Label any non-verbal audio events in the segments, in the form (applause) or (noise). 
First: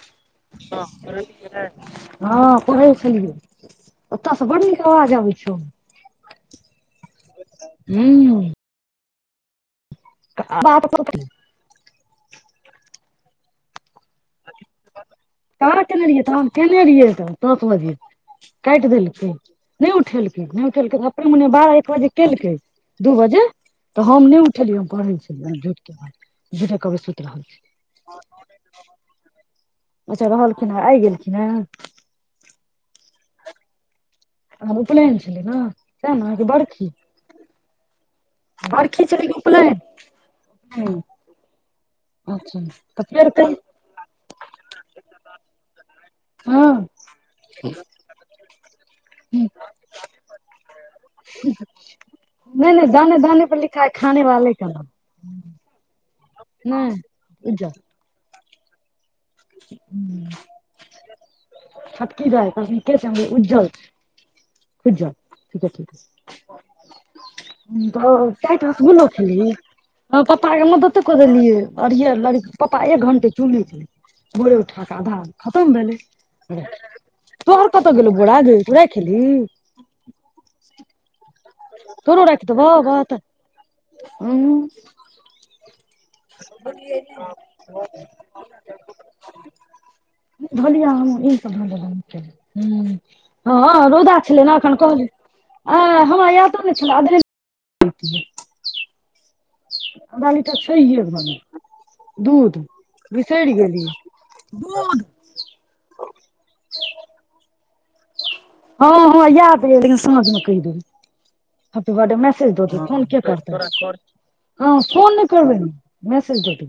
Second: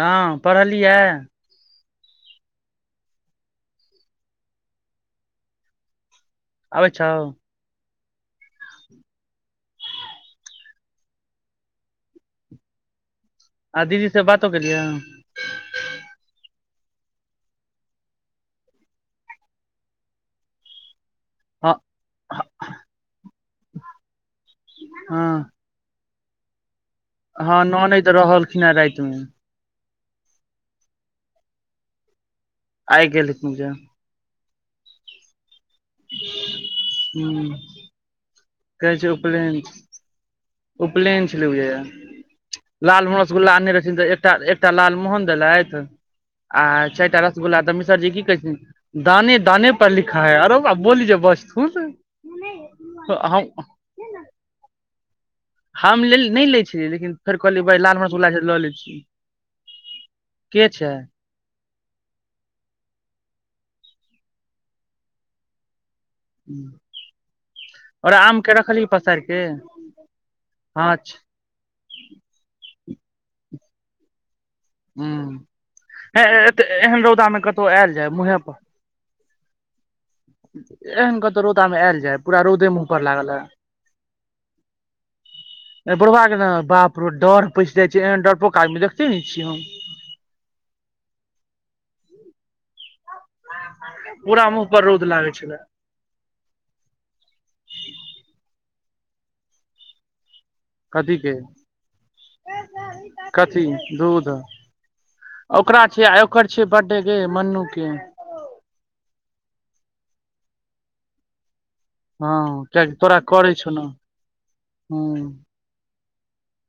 हँ पढ़लियै। हँ पढे छलियै। ओतह से बड नीक आवाज आबै छौ। आबै छौ। हूँ। हाँ बातुतुतुतु (unintelligible) आ दीदी से बातो भेलै है। कहाँ केने रहियै तहन केने रहियै तऽ दस बजगैल। काट देलखिन नहि उठेलकिन नहि उठेलक भक। मने हँ बारह एक बजे केलकै,, दू बजे तऽ हम नहि उठेलियै हम पढ़ै हँ छलियै। जेका कबसे। हँ ननैद रहलखिन हे राते मे। अच्छा! रहलखिन ह, आइ गेलखिन है। आइ गेलखिन है। आ उपनयन छलै ना, तैना की बड़खी? हूँ। कहै छे, छलै कि उपलेन, उपनयन उपलेन छलै अच्छा है। तऽ लालमोहन फेर कही रसगुल्ला अनने रहथिन तऽ, एकटा एकटा लालमोहन देलैथ। हँ अच्छा चारी टा रसगुल्ला तऽ मिशर जी की कैथीन। दाने -दाने पर लिखा है, अरो बा बोलीजे बज थून। नहि -नहि, दाने- दाने पर लिखा है, खाने वाले का नाम। हम नहि लै छियै लेकिन फेर उज्जर कहलियै, लामरसगुल्ला छी। के छै। ह की रहै त अपने उज्जल उज्जल ठीके ठी। हूँ। तऽ चारस बुल के खी प्पा के हँ मदत कऽ छै देलिय (unintelligible) अरिहे लड़ पपा एक घण्टे चुल्हीछे। आधा हूँ खतम भेले, एहन रौदा मे तोहर कतहु आयल जाय गेलो मुँहे बोरा पर गै राखी एलही। एहन कहतौ रौदामे आयल जाय, तोरो पूरा राखि देबौ रौदेमे मूहँ पर बत लागल है। उंम्म बुढ़ा के ने बाप रे डर पैस जाइ छै, एहन डरपोक आदमी देख चलै छिय हम। धोलिया हमें ओही पर धो लै छिये। हँ रौदा छलै पूरा ने मुँह एखन, पर कहल रौद लागै छलै आ हमरा यादो ने छलै, आब बाली त पैघ लोक कथी के बनू। दूध बिसरि कथी गेलीयै, दूध दूध। ओकरा छिय, आ ओकर छियै बर्थडे के मन्नूके। हँ, हँ, याद रह लेकिन समझलेइ। हैप्पी बर्थडे हँ मैसेज द देबै, कियाकि फोन तोरा के करै करतै, छौ ने ह हूँ फोन नहि करबै ने। मैसेज द द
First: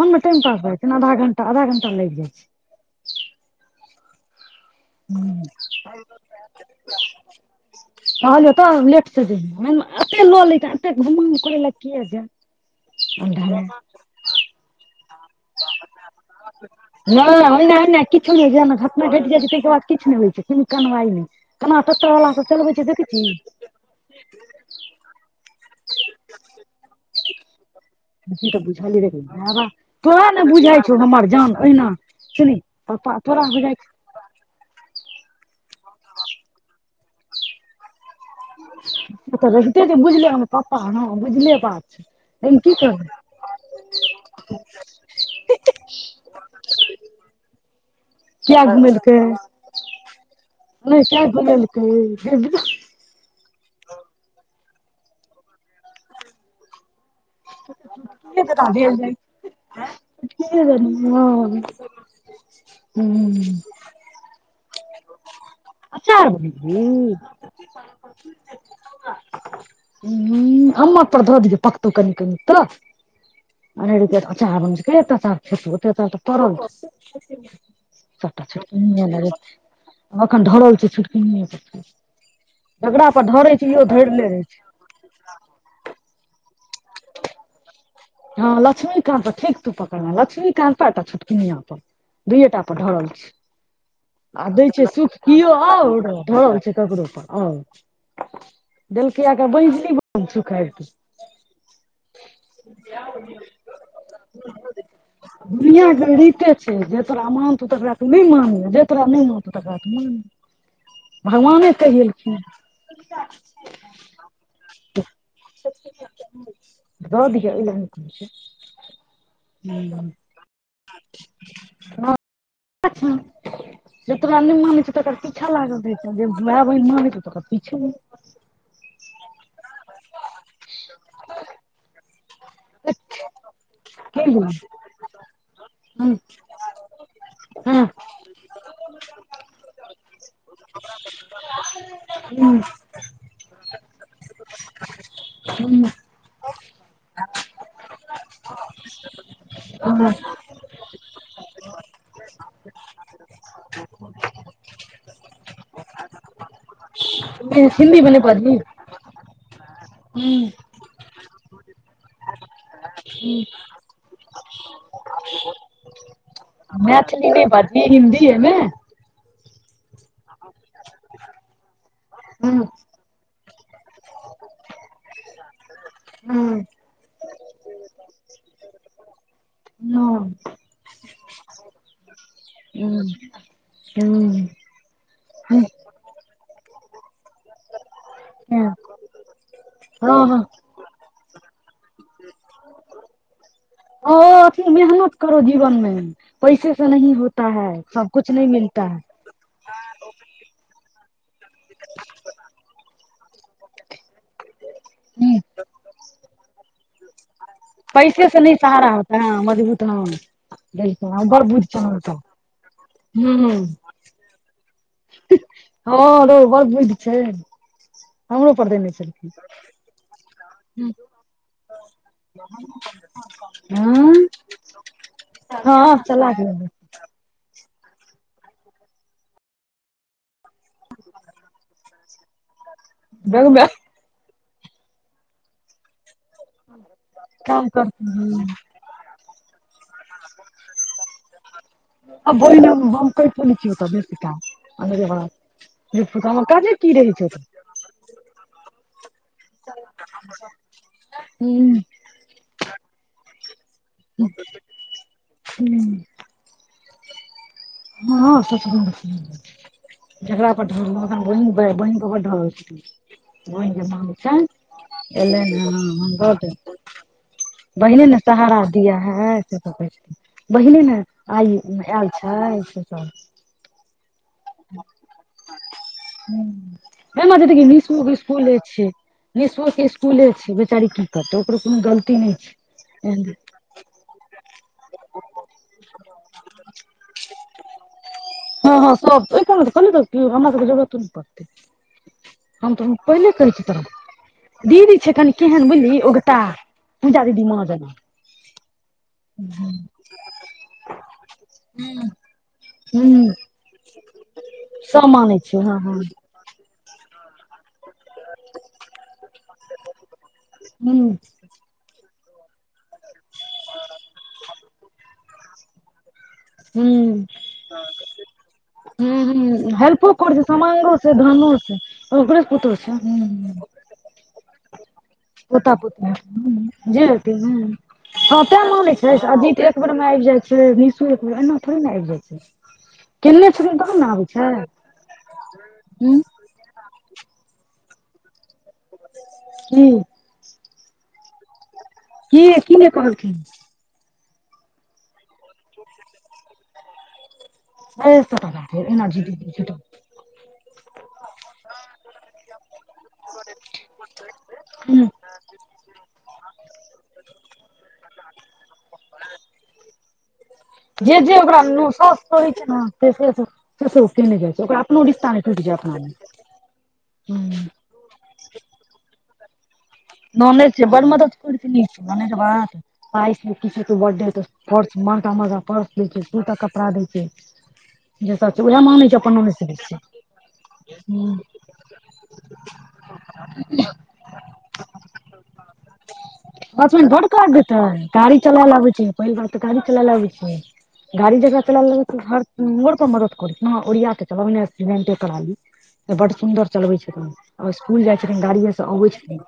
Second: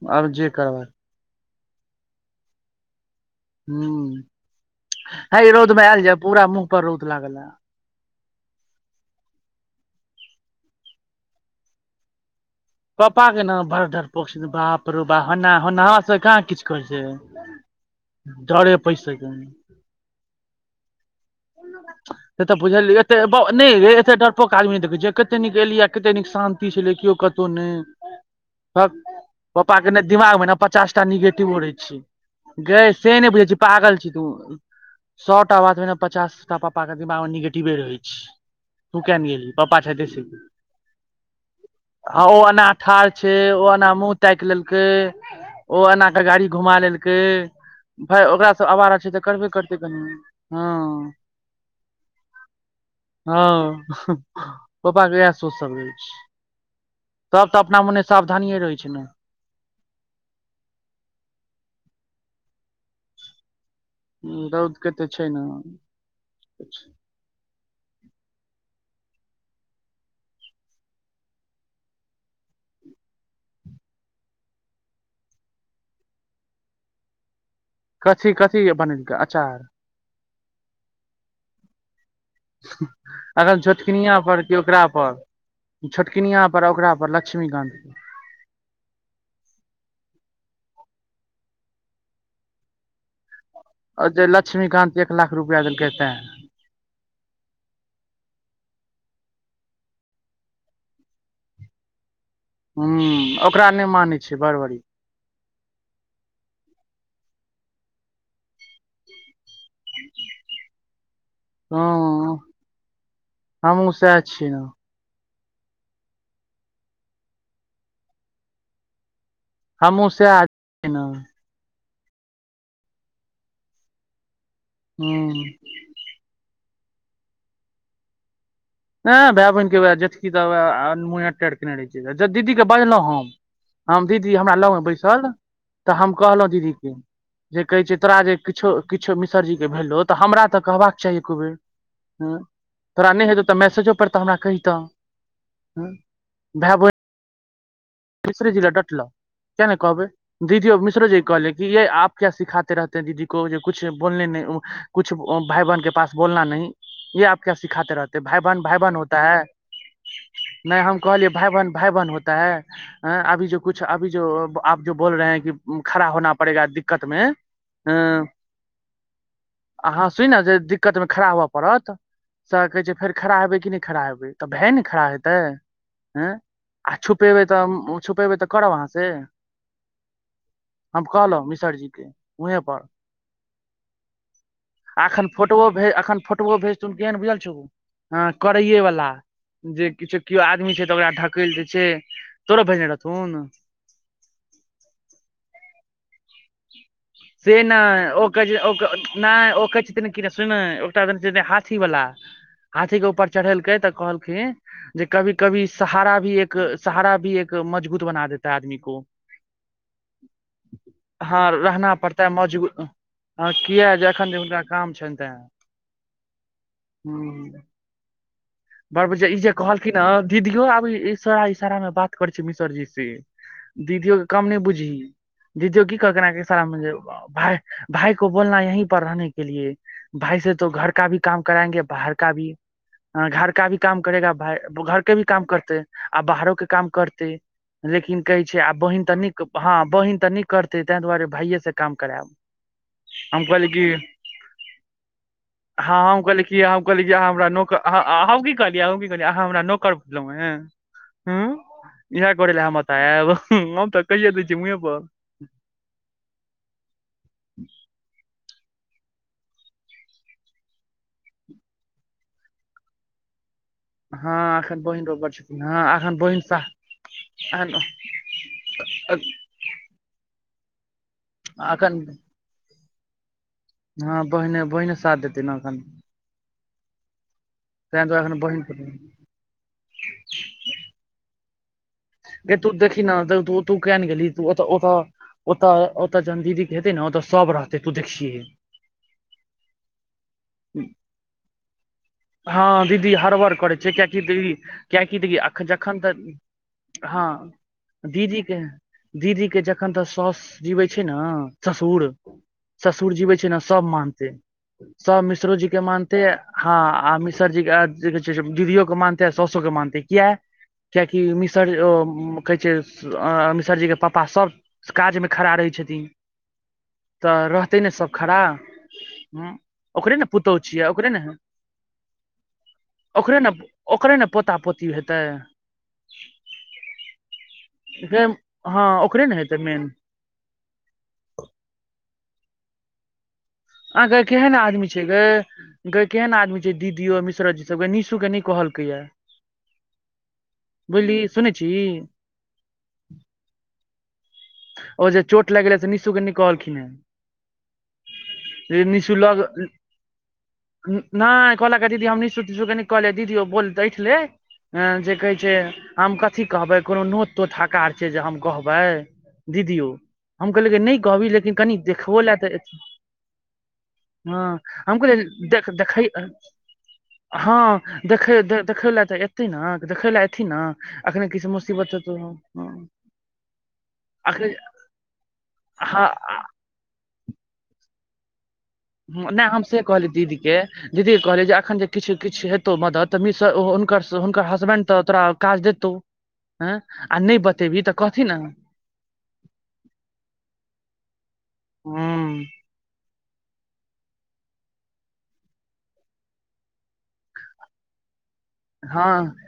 फोन मे आब टाइम जे पास भए जाइ करबक छै, आधा घंटा आधा घंटा लागि जाइ छै। हूँ। हय रौद मे हाँ। आयल जाय पूरा मुँह पर रौद लागल हे कहलियौ तऽ लेट से जेबौ, लऽ ले एते घुमा करै लए के जा। पापा के न बड़ा डरपोक बाप रे बाप होना होना सब कहाँ किछु करै छै। ओहिना नहि किछु नहिना डरे पैस घटना घटि गेल जाइ छै, ताहिके बाद किछु नहि होइ छै कोनो कारवाई नहि। केना टोटोवला से सब तऽ चलबै छै बुझलियै देखैत एते छी। नहि रे एते डरपोक आदमी नहि देखे छियै, कते नीक एलियै, कते नीक शांती, से छलै केओ कतहु नहि। से तऽ बुझलियै देख बाबा पापा के ने तोरा दिमाग ने बुझाइ छौ पचास टा हमर जान निगेटिवो रहै ओहिना छै। सुनी गइ पप्पा से नहि तोरा बुझै छीहि, बुझाइ पागल छीहि तू (inaudible) सौ टा बातमे नऽ, पचास टा पप्पा के बातमें नऽ निगेटिवे रहै छै। तू कियैने तऽ गेलही पप्पा रहिते छै, जे बुझले तैसँकि हमर पप्पा हँ बुझले बात छै ओ एहिमे एना की करबै ठार छै, ओ एना मुंह ताकि लेलकै, ओ एना के गाड़ी घुमा लेलकै। भाय ओकरा किया सभ आवारा छै घुमेलकै तऽ करबे करतै कनि हँ। (unintelligible) हँ पप्पा के इएह सोच सब रहै छै। सभ तऽ अपना मने के सावधानिये पता रहै छै भेल ने। (inaudible) रौद के तऽ छै ने (inaudible) अचार बनेलहि। (unintelligible) पर धऽ दिही पकतौ कनि। कनी त। अनेरोकेँ अचार बनबै छै (unintelligible) कथी कथी बनेलकै अचार (unintelligible) अखन डरल छै छोटनीमे पर। जकरा पर ढरे अखन छै इहो ढरले रहे छै। छोटकिनियाँ पर, ओकरा पर लक्ष्मीकान्त। हँ, लक्ष्मीकान्त पर ठीक तू पकड़ले, लक्ष्मीकांता त छोटकिनिया पर। दूएटा पर ढरल छै। जे आ दै छै लक्ष्मीकान्त एक सुख लाख किओ रुपआ देलकै आउर, तैं ढरल छै ककरो पर। ओ देलकै एकर मंझली बहिन, सुख आयबकेँ हुं, ओकरा नहि मानै छै, बढ बढिया। दुनिया के रीते छै, जे मानतो तेकरा कोइ नई मानतौ, तकरा तू नहि मानमैं जे तोरा नहि मानतो तकरा तूं मानमें। भगवाने हँ कहि एलखिन। हमहुँ सएह छियै ने (unintelligible) हमहुँ हुं। सएह छियै ने (unintelligible) तकर हूं पीछा लागल रहे छै (unintelligible) बहिन माने छौ तकर पीछे नइ। एंह भाय बहिनके हेबै, झेटकी तऽ मुंह टेढे केने रहै छै, दीदी के बाजलहुँ हट हम। हम की दीदी भेलौ हमरा लगमें बैसल, तऽ हम हँ कहलहुँ दीदीेके। जे कहै छै तोरा जे किछो किछो मिसरजी के भेलौ, तऽ हमरा तऽ कहबाक चाही एकोबेर। तोरा नहि हेतोउ तऽ मैसेजो पर तऽ हमरा कहितैं। हिन्दी भाइ-बहि (inaudible) मिसर जी लग डटलउ किया ने कहबै। दीदीयो मिश्र जी कहले कि (unintelligible) (unintelligible) (unintelligible) हूँ। नहि हम कहलियै भाइ बहन भाइ बहन (unintelligible) (unintelligible) इह नहि बाजहि अं, हिन्दीमें। अहाँ सुन अ जे दिक्कतमे खड़ा हुए पड़त, से हँ कहै छै फेर खड़ा हेबै कि नहि। खड़ा हेबै, भाई ने खड़ा हेतै, हँ आ छुपेबै तऽ छुपेबै तऽ करब अहाँ से, हम कहलहुँ मिसर जी के। (unintelligible) एखन फोटोओ भेज एखन फोटोओ भेज थुन, केहन बुझल छौ? हँ, करैए वला, जे किछो केओ आदमी छै तऽ, ओकरा ढकेल दै छै। तोरो भेजने रहथुन। ओ अथि, मेहनत ककरो जीवन मे पैसे से नही होता है, सब कुछ नै मिलता है। (unintelligible) नय ओ कहै छथिन कि, सुनुने हाथी वाला, हाथी के ऊपर। चढ़ेलकै तऽ कहलखिन जे, कभी- ह कभी सहारा भी एक हँ, सहारा भी एक मजबूत बना पैसे से देता है नहि आदमी सहारा को। होता है हाँ, मजबूत हँ बिलकुल बड़ बुद्धि रहना छलौं तऽ पड़ता है मजगूत, हँ, हूं किया जखन हँ रौ, बड़ बुद्धि छैन, हमरो पर देने बारह बजे आ छलखिन ई जे कहलखिन हँ, दीदियो आब इशारा- इशारा मे बात करै छै मिसरजी से। दीदियो हँ के कम नहि बुझही, दीदियो हँ की कहलकै चला एनाके के इसारा लेबै में जे भाय। भाइ को बोलना, यही पर रहने के लिए (inaudible) भाइ से तो घर का भी काम कराएंगे, बाहर का भी। हं बैग घर मे का भी काम करेगा भाय घरके भी काम करतै आ बाहरो के काम करतै काम करती लेकिन कहै हूँ छै आब बहिन त नै हँ बहिन त नहि करतै ताहि दुआरे भाइये से काम करायब आ वोन बनतै हम कहलियै कि ओत बीस फीफा बीस हाथ। हँ हम कहलियै कि हम कहलियै जे हमरा नोकर हम की कहलियै हम की कहलियै अहाँ हमरा नौकर बुजलहुँ हें हूँ हूं। इहे करै ले हम, एतय आएब, हम त कहिये दै व्यै मुंहे पर। हुं। हँ (unintelligible) जेकरा पर ढ़रलौं अखैन बहीन पर बड ढरल छथिन। बहीन के माम हँ एखन बहिन पर छन्हि बड़ एलैन छथिन हँ हे एखन बहिन बड साथ एखन बहिने ने सहारा दिया है। से सब कहै छथिन बहिने ने आइ एखन आयल छैथ। हँ बहिने बहिने साथ देतैन अखन। ह माजी देखही निशु ताहि के दुआरे एखन इसकुले बहिन छै। पर निशु के इसकुले छै बेचारी की करते ओकरो कोनो गलती नहि छै गै तु देखही ने तु किया ने गेलही तु ओत ओत, ओत जखन दीदी के हेतै ने ओत सब रहतै तु देखिहै। हँँ सब ओहि कारन कहलियौ ने त हमरा सबके जरूरतो नै पड़तै। हम त हँ दीदी पहिले कहै हड़बड़ छियै करै तोरा, छै कियाकि दीदी छै कियाकि कनि देखी केहन जखन बुझलिही औगताह। तु जा दीदीमा दीदीे के, दीदीे के जखन तक सौस जिबै छै ने, ससुर ससुर हुँ जीबै छै ने सभ मानतै, सब मानै मिश्रो छै जी के हँ हँ मानतै हँ आ मिसर जी के आ दीदियोे के मानतै आ सउसो के मानतेै किया हुँ कियाकि मि सर ओ कहै छै मिसरजीके पापा सब काजमे खड़ा रहै छथिन हुं। त रहतै ने सभ खड़ा। हुं ह हुं हेल्पो ओकरे ने करतै पुतहु छियै सामानो ओकरे छै ने धनो छै ओकरे पुतहु छै। नब, ओकरे ने पोता पोती हेतै। पोता जे हेतै, हं गै। हँ तें मानै छै, ओकरे ने हेतै अजीत एक मेन बेर मे आबि जाइ छै। निशू एक एना थोरी ने आबि जाइ छै। केने छलियै गप। आगै केहेन आदमी छै, गै गै हूँ केहेन आदमी छै? जे दीदी आ मिश्राजी के सब, निशू के नै कहलकैये हुं। बुझलीही सुनेै छीही। किए कि नै कहलखिन। ओ जे चोट लागि गेलै से निशुके नै कहलखिनहें। साढ़े सए टा एनारजी द (unintelligible) नहि कहलक दीदी हम निशु तिशु के नै कहलियै दीदी ओ बोल ऐंठले। ह हूँ जे कहे छै जे हम कथि कहबै कोनो नोत तोत हकार छै जे हम कहबै। दीदियो। हम कहलियै कि नहि जे कहबी जे लेकिन ओकरा कनि देखबो सबके लए होइ तऽ छै ने केने जाइ हँ छै ओकरा। हम ओहो रिस्ता न कहलियै टुटि देख जाइ अपना मे। देखय लए धरि देखय लए तऽ ए- थिन ने, तऽ देखय लए एथिन ने। ननैद छै बड़ अखने मदद किछु करथिन मुसीबत निशु हेतौ, ननैद हँ। बात पाइसँ किछ हेतैक बर्डे के अखन खर्च महंगा महंगा पर्स हँ दै छै, दू टा कपड़ा दै छै। जे सब छै उएह मानै छै ह्म अपन नहि मानै हम सकै से छै कहलियै दीदीकेँ, दीदीकेँ कहलियै, जे एखन जे किछु किछु हेतौ मदति, तऽ मिसर ओ हुनकर स् हुनकर हसबैंड तऽ तोरा काज देतौ। हँ अथि आ बड़ नहि काज बतेबही तऽ देतनि। कहथिन ने गाड़ी चलाएल अबैत छै। पहिल बात तऽ गाड़ी चलाएल अबैत छै। गाड़ी जकरा चलाएल अबैत तऽ हर हँ हमरो करैके मदति करै छथिन। हँ, ओरिआ कऽ चलाउ ई नहि एक्सीडेंटे करा ली। तऽ बड्ड सुन्दर चलबै छथिन। आ स्कुल जाइ छथिन गाड़िएसँ अबै हँ छथिन।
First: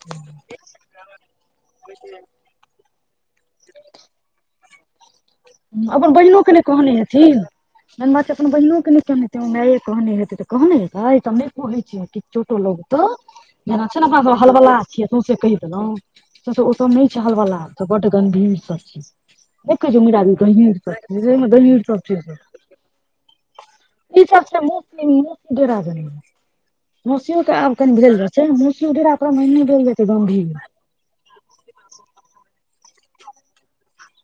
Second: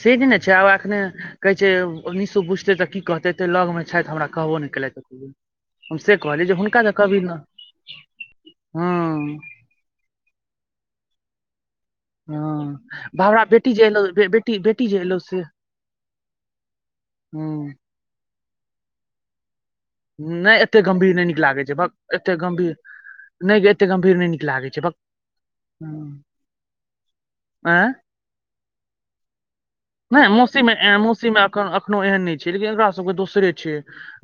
से नहि ने छै। आब एखने कहैत छै ओ निशू बुझतै तऽ की कहतै। एतेक लगमे छथि, हमरा कहबो नहि केलथि एको बेर। हम अपन से कहलियै बहिनोकेँ जे नहि हुनका तऽ कहने कभी ने हेथिन। मेन बात अपन बहिनोकेँ नहि कहने हँ हेथिन। माइए कहने हेतै तऽ कहने हेतै, तऽ हम नहि कहै छियै। कि चोटो हँ लगतहु। तो भावरा बेटी जेना जे एलौ छियै ने अपना सब बेटी हलवलाह बेटी जे छियै एलौ सौंसे से कहि देलहुँ। से सभ ओसभ नहि छै हलवलाह। हँ ओसभ बड्ड गम्भीर सभ छै। नहि कहैत छै। (unintelligible) नहि गहींर एते सभ गम्भीर छै, नहि सही नीक में लागै गहींर भक सभ छै एते ओसभ। गम्भीर नहि गे एते गम्भीर नहि नीक ईसभ छै लागै भक मुसलिम मुसलिम बेरादरीमे। हम्म। मौसीओ के आब आँय कनि भेल जाइ छै। मौसी डेरा कऽ नहि। (unintelligible) नहि मौसीमे एवं मौसीमे एक एखनो एहन नहि छै, लेकिन एकरा सबके दोसरे छै।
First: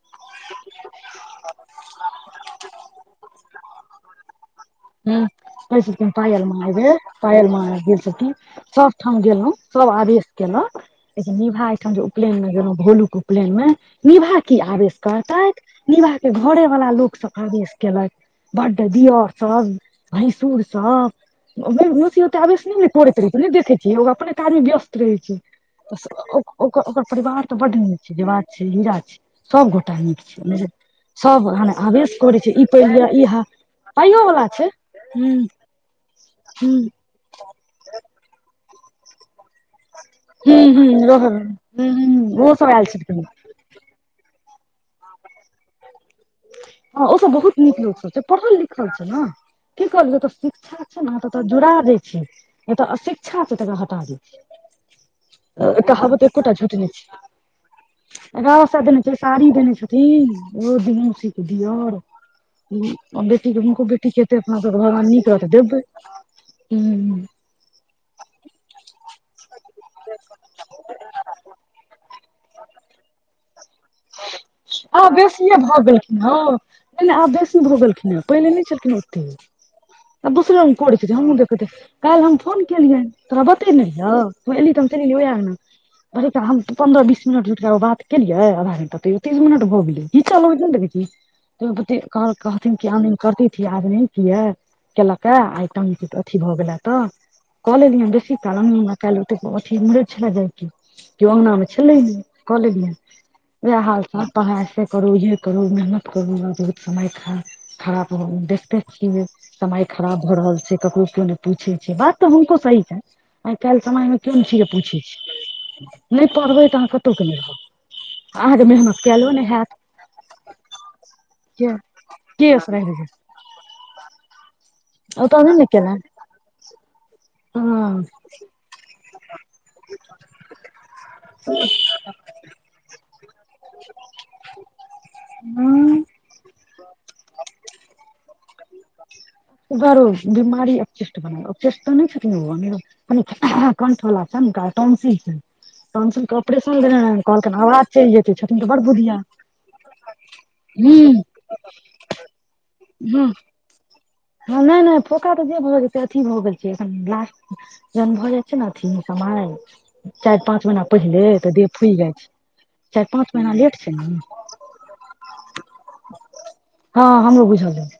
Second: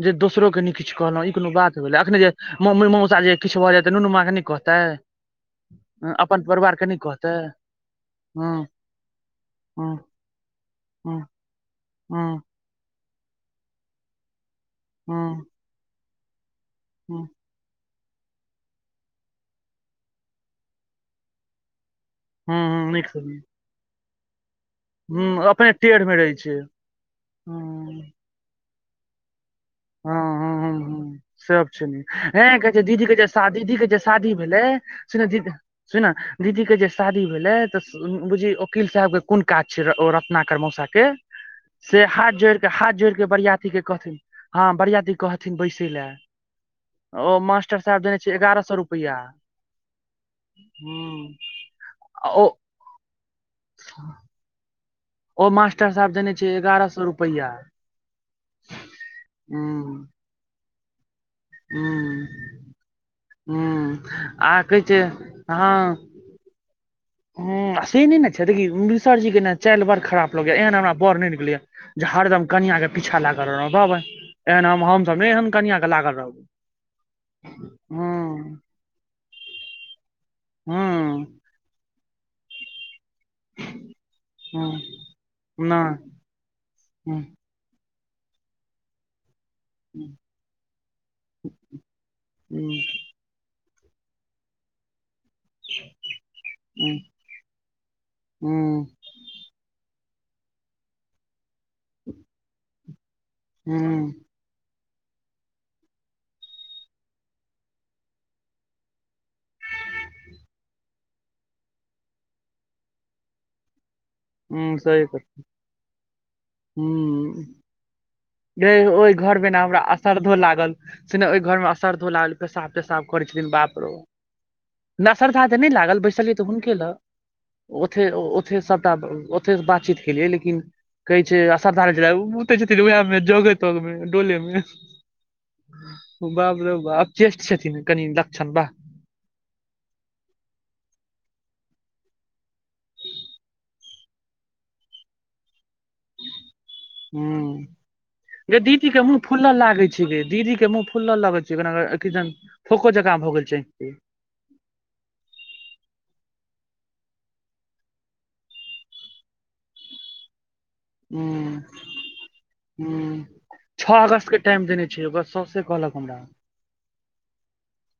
जे दोसरोकेँ नहि किछु कहलहुँ। ई कोनो बात भेलै? अखने जे मम्मी मौसा जे किछो भए जाय तऽ नुनू ममाकेँ नहि कह- ह्म, कहैत छथिन पायल के मङ्गेबै, नहि कहतै पायल (unintelligible) गेल छलखिन हँ सभठाम गेलहुँ, सब हँ आवेश केलक ए हँ से निभा एहिठाम जे हँ उपनयनमे गेलहुँ, भोलूके उपनयनमे, निभा की आवेश हँ हँ करतैथ, निभाके घरेवला लोक हँ सभके आवेश केलथि। बड्ड, दिअर सभ भैंसुरसभ। ओ मौसिओ ओतेक आवेश हँ, नीक सुनू। नहि देखै छियै, ओ अपने काजमे व्यस्त रहैत छै। हँ अपने टेढ़ मे रहै ओसभ ओ छै ओकर ओकर परिवार तऽ बड्ड हँ नीक छै, जे बात छै, हीरा छै। सभ गो- गोटे हँ नीक छै। हँ मने हँ हँ, सब मने सुनी आवेश करै हे छै ई कहै पहिर दीदी लिअ के जे ई शादी दीदी के जे पाइयो शादी वला भेलै छै सुन हूँ दीदी सुन न हूँ दीदीके जे शादी भेलै तऽ स् उम्म बुझही ओकील साहबके कोन काज छै र् ओ रत्नाकर हूँ मौसाके हूँ रहल हूँ से हाथ हूँ ओहो जोड़ि सब कऽ आयल हाथ जोड़ि छलखिन कऽ बरियातीकेँ कहथिन हँ बरियातीकेँ कहथिन बैसय लए। हँ ओसभ ओ बहुत नीक मास्टर साहेब लोकसभ देने छै, एगारह सए पढ़ल-लिखल छै रुपैआ ने। की करू ओकर शिक्षा छै ने अहाँकेँ हूँ तऽ जोड़ा दैत छी। ओ एतऽ अशिक्षा छै, तकरा हटा दैत छी। ओ तऽ मास्टर साहेब कहावत देने एक्को छै टा झूठ नहि एगारह सए रुपैआ छै। (unintelligible) सभ देने छै, साड़ी देने हूँ छथिन। ओ दुनू दिअर, हूँ अ बेटीकेँ हुनको हूँ बेटीेकेँ हेतै आ अपना सबके कहै छै भगवान नीक रहतै तऽ देबै। ह्म। ह्म, आ से नहि ने छै, देखही मिसर जीके ने चालि बड़ खराब लगैए। एहन हमरा बर नहि नीक लगैए। जे हरदम कनिआँके पीछा लागल रहबह बाँय। आब बेसिए भऽ गेलखिन हँ रहब नहि नहि, आब बेसी भऽ गेलखिन हेँ, पहिनेे हँ नहि छलखिन ओतेक। आब दोसरे रङ्ग करैत छथिन, हँ हमहुँ देखैत काल्हि हम फोन केलियनि तोरा बतेने रहिऔ? तों हँ एलही तऽ हम चलि गेलियै ओहि अङ्ग ना। नहि (unintelligible) हम ह पन्द्रह-बीस मिनट (unintelligible) बात केलियै आधा घंटा तैओ। तीस मिनट भग गेलै ई च होत ने तै त क कहथिन की आने करती थी आज नही की है, केलक ये आए। तंग छैय अथी भऽ गेला तऽ कॉलेज में बेसी ह काल काल ओतेक अथी मर छल जाके अंगना मे छलै ने कॉलेज में इएह हाल ह चाल पढ़ाइसे करू इहे करू मेहनत करूत समय खा खराब हो देखते छिये। समय खराब भऽ रहल छैय, ककरो केओ नहि पूछे छैय, बात तऽ हुनको सही छनि आइ काल्हि समय मे कोन चिज जे ह पूछै सही कह छैय नहि पढ़बै तऽ अहाँ कतहुके नै रहबै। जे ओहि घरमे ने हमरा असरधो लागल। से ने ओहि घर मे किया असरधो लागल केस पेशाब रहि तेशाब गेल करे। दिन बाप रो ना ओतऽ सरधा तऽ ने नहि लागल केलनि बैसलियै तऽ हुनके लग। हँ ओथे ओथे सभटा ओथे बातचीत केलिये लेकिन कहै छैय असरधार ओ बते छथिन उह मे जगे तगं डोले मे बाप रे बा अपचेष्ट छथिन कनि लक्षण बा त बर बीमार अपचेस्ट बनाब अचे तऽ नहि छथि ओ अनेरो कंठ वला छैन हुनका टोंसिल छैन, टोंसिल कफ हूँ छथिन गे तऽ बड़ दीदी के मुँह बुधिया फुलल लागे छैय गे, दीदी के मुँह फुलल हूँ लगै (unintelligible) फोको जका हँ भ गेल छैय। हँ नहि नहि फोखा तऽ जे भऽ गेल से अथी भऽ गेल छैखन लास्ट जहन भऽ जाइ छैय ने अथी समय चारि पाँच महीना पहिले तऽ देह फूइल जाइ छैय। ह छह अगस्त के टाइम देने छैय, ओकर सॉस कहलक हमरा हँ हमरो बुझल रहे।